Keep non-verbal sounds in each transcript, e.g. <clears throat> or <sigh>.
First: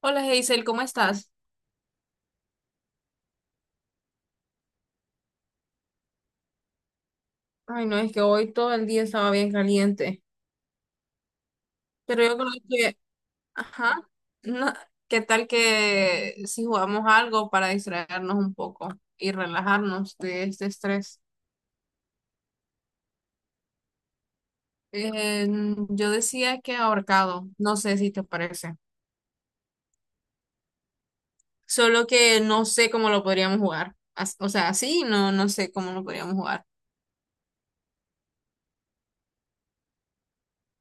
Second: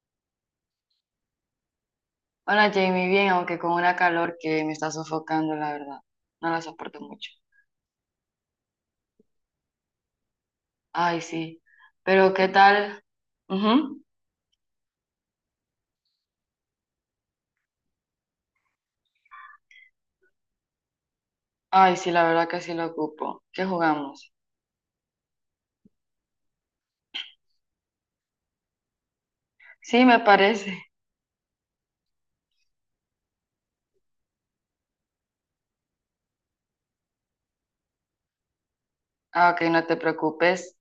Hola Hazel, ¿cómo estás? Hola Jamie, bien, aunque con una calor que me está sofocando, la verdad. No la soporto mucho. Ay, no, es que hoy todo el día estaba bien caliente, Ay, sí. pero Pero yo ¿qué creo que, tal? ajá, Ujú. no, ¿qué tal que si jugamos algo para distraernos un poco y relajarnos de este estrés? Ay, sí, la verdad que sí lo ocupo. ¿Qué jugamos? Eh, yo decía que ahorcado, no sé si te parece, Sí, me parece. solo que no sé cómo lo podríamos jugar, o sea, así no, no sé cómo lo podríamos jugar. Ah, ok, no te preocupes.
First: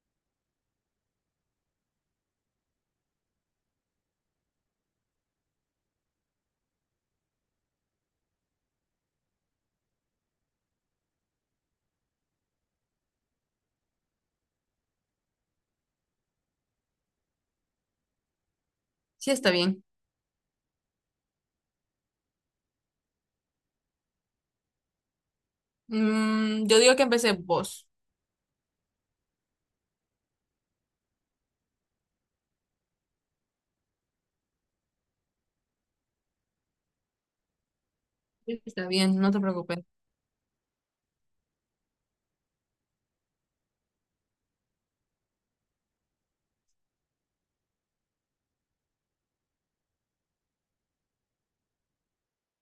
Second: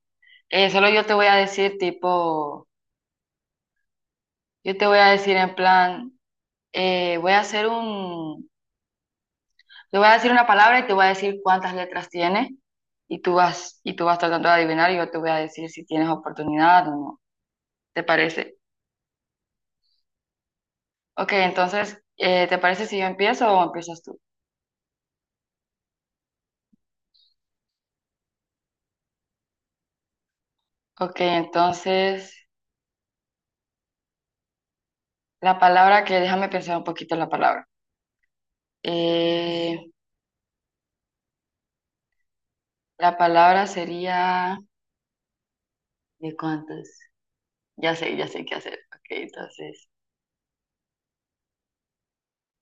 Solo yo te voy a decir tipo, yo te voy a decir en plan, voy a hacer un, te voy a decir una palabra y te voy a decir cuántas letras tiene y tú vas tratando de adivinar y yo te voy a decir si tienes oportunidad o no. ¿Te parece? Sí, está bien. Ok, entonces, ¿te parece si yo empiezo o empiezas tú? Yo digo que empecé vos. Ok, entonces, la palabra que déjame pensar un poquito la palabra. Sí, está bien, no te preocupes. Eh, la palabra sería ¿de cuántos? Ya sé qué hacer. Ok, entonces,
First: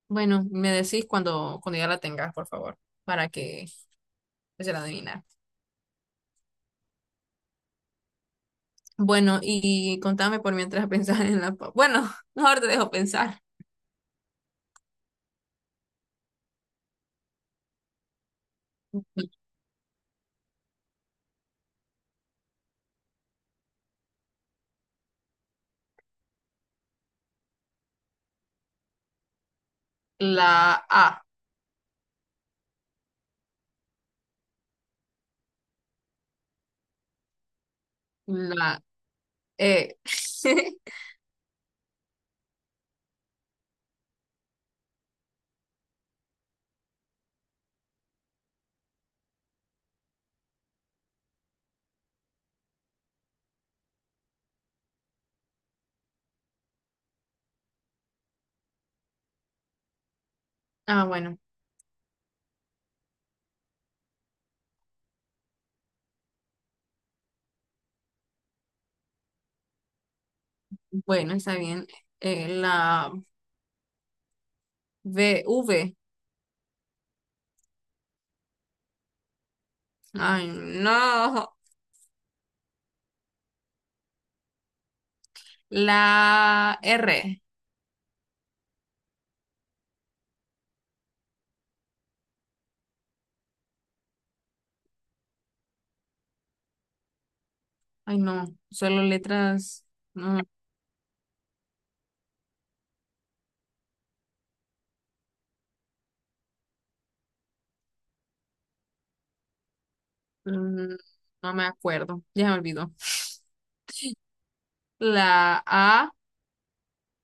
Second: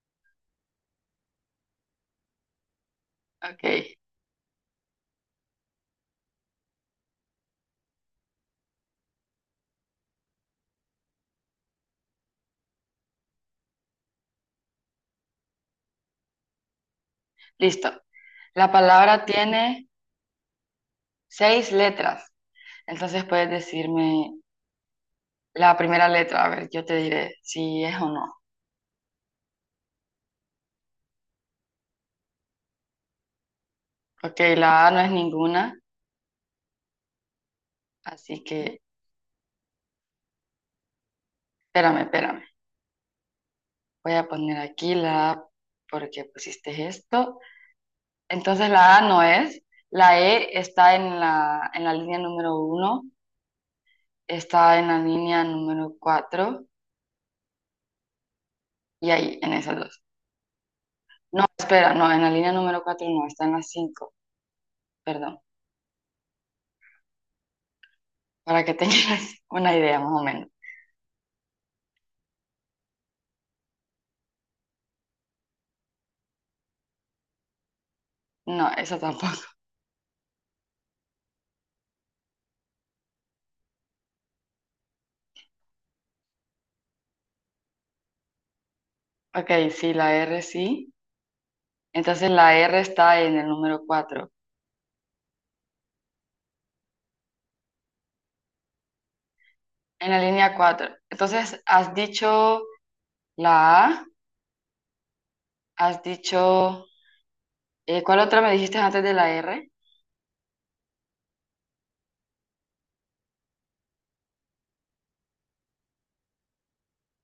Bueno, me decís cuando ya la tengas, por favor, para que ok, se la adivinar. Bueno, y contame por mientras <laughs> pensás en Bueno, <laughs> mejor te dejo pensar. listo. La palabra tiene seis letras. Entonces puedes decirme la primera letra, a ver, yo te diré si es o no. La A, Ok, la A no es ninguna, así que la E. <laughs> espérame, espérame. Voy a poner aquí la A porque pusiste esto. Entonces la A no es. La E está en en la línea número uno, está en la línea número cuatro y ahí, en esas dos. Ah, bueno, No, espera, no, en la línea número cuatro no, está en la cinco, perdón, para que <laughs> tengas una idea más o menos. bueno, está bien. La B, V. No, eso tampoco. <laughs> Ay, no. La R. Ok, sí, la R sí. Entonces la R está en el número cuatro, Ay, no. Solo letras. en la No, línea cuatro. Entonces has dicho la A, has dicho... ¿cuál otra me dijiste antes de la R? mm, no me acuerdo. Ya me olvidó. La A.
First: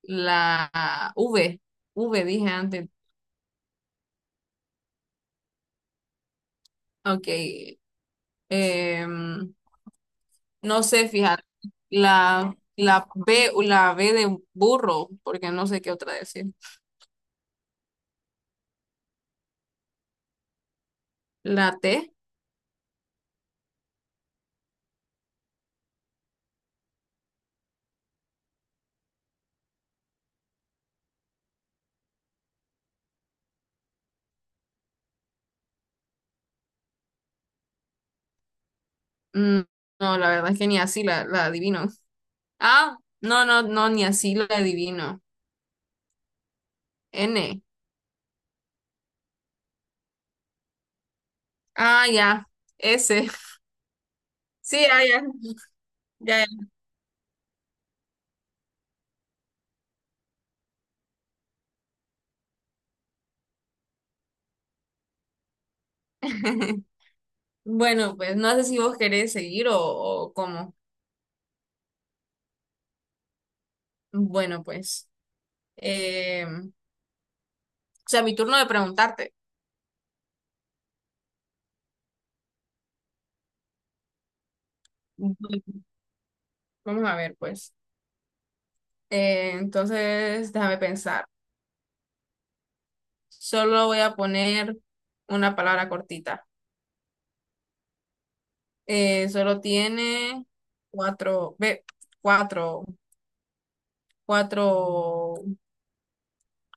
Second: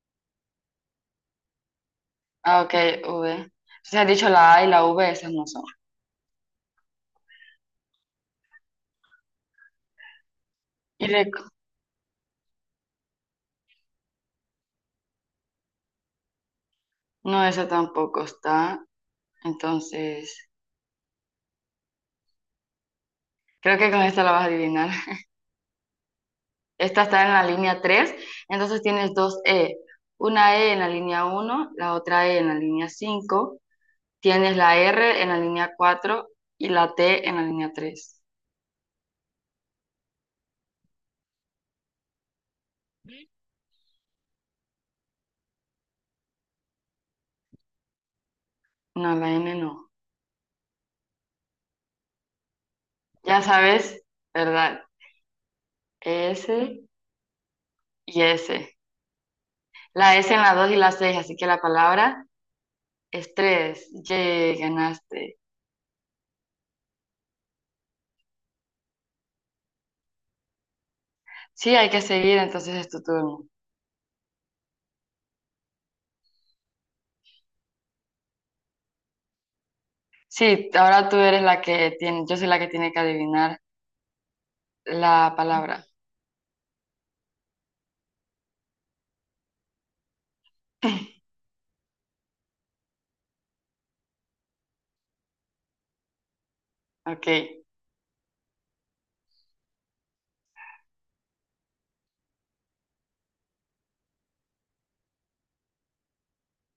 La V, V dije Ah, ok, antes. V. Entonces has dicho la A y la V, esas no son. Ok. em, no Y sé, rec- fíjate. La B, la B de burro, porque no sé qué otra decir. no, esa tampoco está. Entonces, La T, creo que con esta la vas a adivinar. <laughs> Esta está en la línea 3. Entonces tienes dos E. Una E en la línea uno, la otra E en la línea 5. Tienes la R en la línea 4 y la T en la línea tres. mm, no, la verdad es que ni así la adivino. Ah, no, no, no, ni así la adivino. N. No, la N no. Ah, ya. S. Ya sabes, ¿verdad? Sí, ah, ya. Ya, ya. S y S. La S en la 2 y la 6, así que la palabra Estrés, yay, ganaste. <laughs> Bueno, pues no sé si vos querés seguir o cómo. Sí, hay que seguir, entonces es tu turno. Bueno, pues. O sea, mi turno de preguntarte. Sí, ahora tú eres la que tiene, yo soy la que tiene que adivinar la Bueno, palabra. vamos a ver, pues. Entonces, déjame pensar. Solo voy a poner una palabra cortita. Ok, Solo tiene cuatro, ve, cuatro, cuatro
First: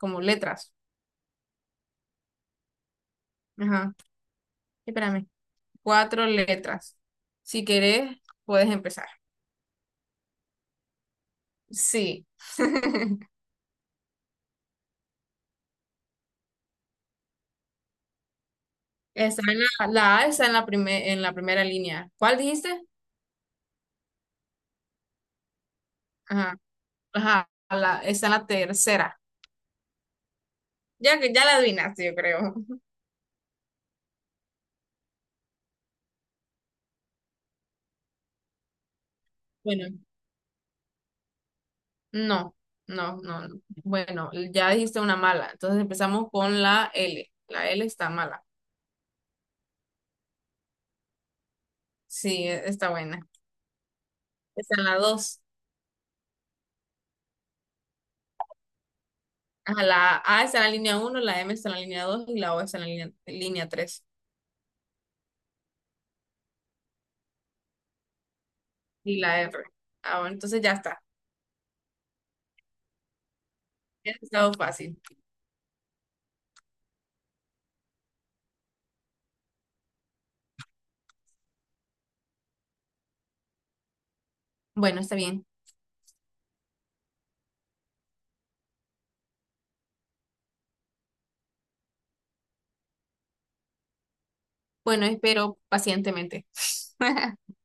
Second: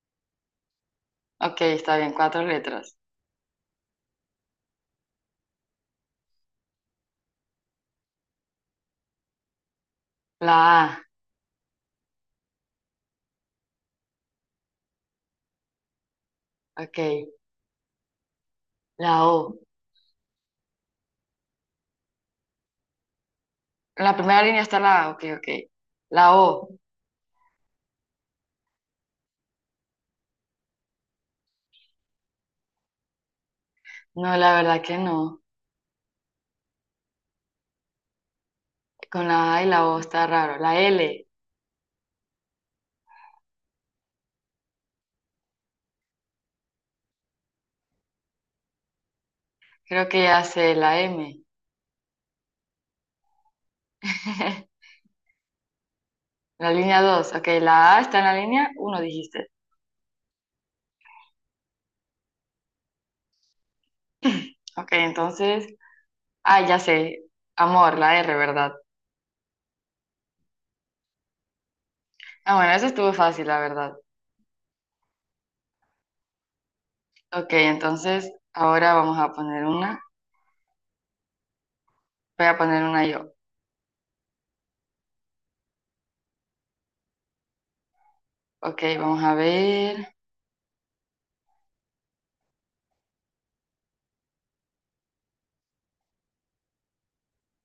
como letras. ok, está bien, cuatro letras. Ajá, espérame. Cuatro letras. Si querés, puedes empezar. La A, Sí. <laughs> ok, la Está O. en la A está en la primera línea. ¿Cuál dijiste? En la primera línea está la A, ok, ok. La Ajá, O, ajá, está en la tercera. Ya que ya la adivinaste, yo creo. no, la verdad que no. Con la A y la Bueno, O está raro. La L, no, no, no, no. Bueno, ya dijiste una mala. Entonces empezamos con la L. La L está mala. creo que hace la M. Sí, está buena. Está en <laughs> la dos. La línea 2 ok, la A está en la línea uno dijiste. Ajá, la A está en la línea uno, la M está en la línea 2 y la O está en la línea tres. Ok, entonces ah, ya sé. Amor, la R, ¿verdad? Y la R. Ah, bueno, entonces ya está. Ah, bueno, eso estuvo fácil, la verdad. Ya ha estado fácil. Ok, entonces ahora vamos a poner una. Voy a poner una yo. Bueno, está bien. Ok, vamos a ver. Bueno, espero pacientemente. <laughs>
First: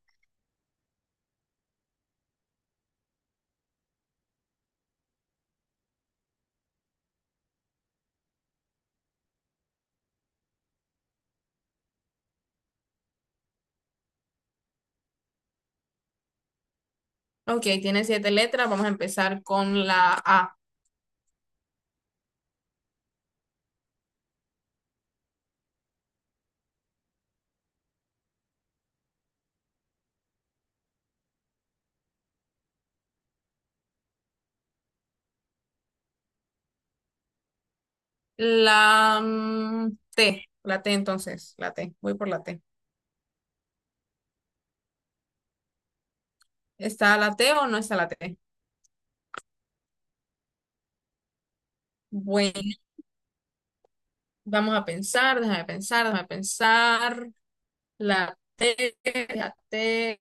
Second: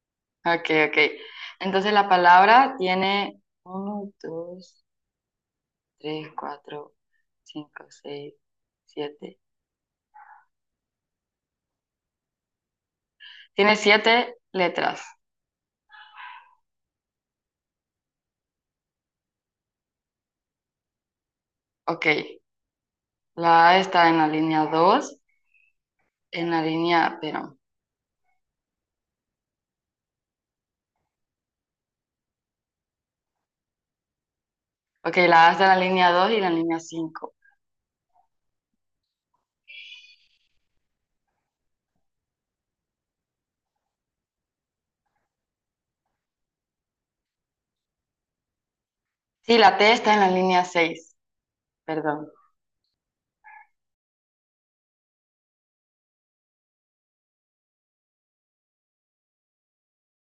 Ok, ok. Entonces la palabra tiene uno, 2, 3, 4, 5, 6, 7. Tiene siete letras. Ok, tiene siete letras. Vamos a empezar con la A. Ok, la A está en la línea 2, en la línea, pero... Ok, la A está en la línea dos y la línea 5. T. La T entonces. La T. Voy por la T. ¿Está la T o no está la T? Sí, la T está en la línea 6. Perdón. Bueno, vamos a pensar, déjame pensar, déjame pensar. La T, la T,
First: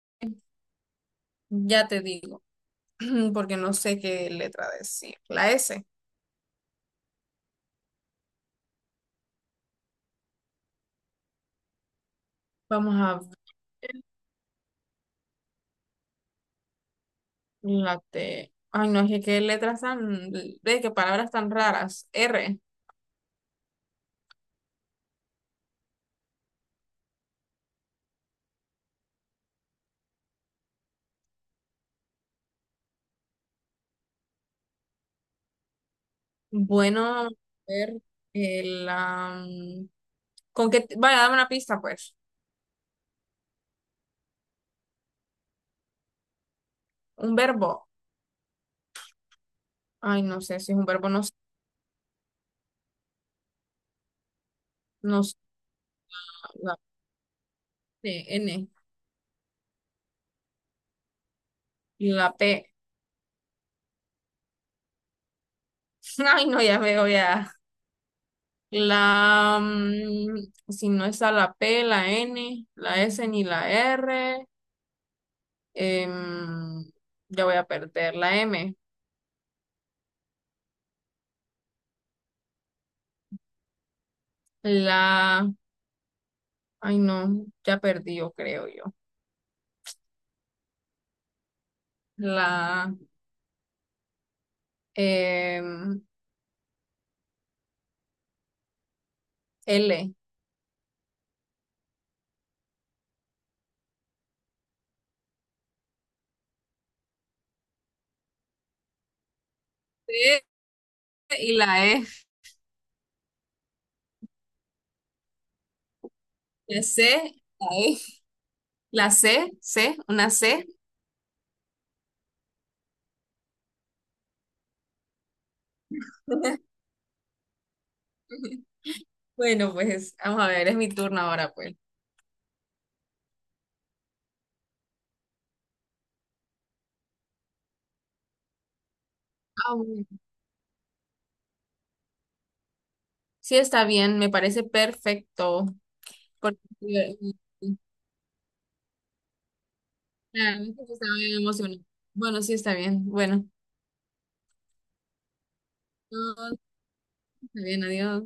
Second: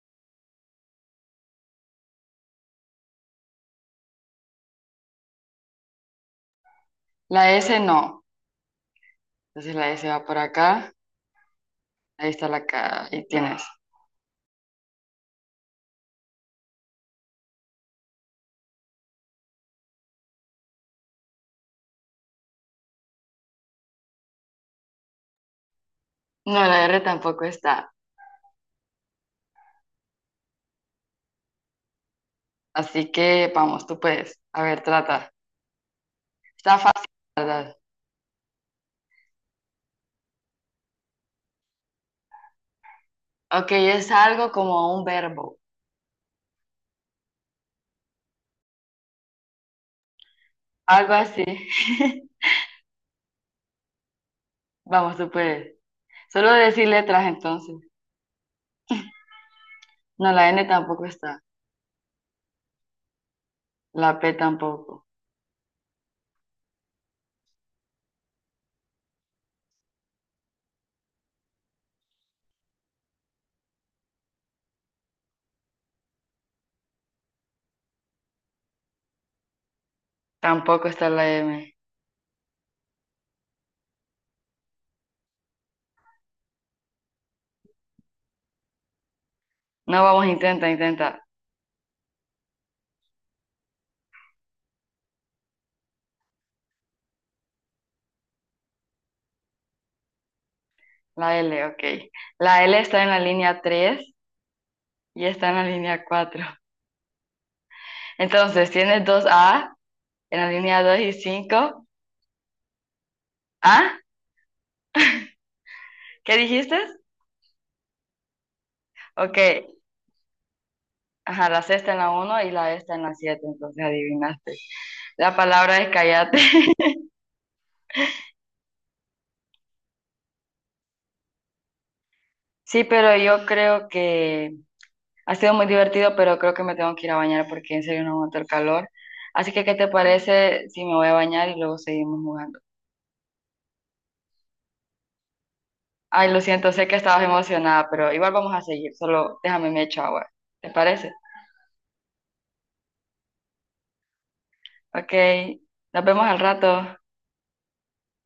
ya te digo, <clears throat> porque no sé qué letra decir. La S, La S no. Entonces la S va por acá. Ahí está la vamos K. a Ahí ver, tienes. la T. Ay, no, es que qué letras tan, ve, qué palabras tan raras. R, No, la R tampoco está. Así que vamos, tú puedes. A ver, trata. Está fácil, bueno, a ¿la verdad? ver, el, am, ¿con qué? Vaya, dame una pista, pues. Ok, es algo como un verbo. ¿Un verbo? Ay, no sé si es un verbo, Algo no, sé, así. <laughs> Vamos, no, tú sé. puedes. Solo La decir letras entonces. T, N, No, la N tampoco está. la P. La P tampoco. <laughs> Ay, no, ya veo, ya. La, si no está la P, la N, la S ni la R, em, ya voy a perder la M. Tampoco está la M. La, ay, no, ya perdí, yo creo yo. No, vamos, intenta, intenta. La em, L. La L, ok. La L está en la línea 3 y está en la línea cuatro. Entonces, tienes dos A en la C línea 2 y y la 5. E. ¿Ah? ¿Qué dijiste? La C, la E. La Ok. C, C, una C. Ajá, la C está en la uno y la E está en la 7. Entonces adivinaste. La palabra es callate. <laughs> <laughs> Bueno, pues vamos a ver, es mi turno ahora, pues. Sí, pero yo creo que ha sido muy divertido, pero creo que me tengo que ir a bañar porque en serio no aguanto el calor. Así que, Ah, ¿qué te bueno. parece si me voy a bañar y luego seguimos jugando? Sí, está bien, me parece perfecto. Ay, lo Porque, siento, sé que estabas emocionada, pero igual vamos a seguir, solo déjame me echo agua. claro, ¿Te es que yo parece? estaba bien emocionada. Bueno, sí, está bien. Bueno, Ok, nos vemos no, al no, rato. está bien, adiós.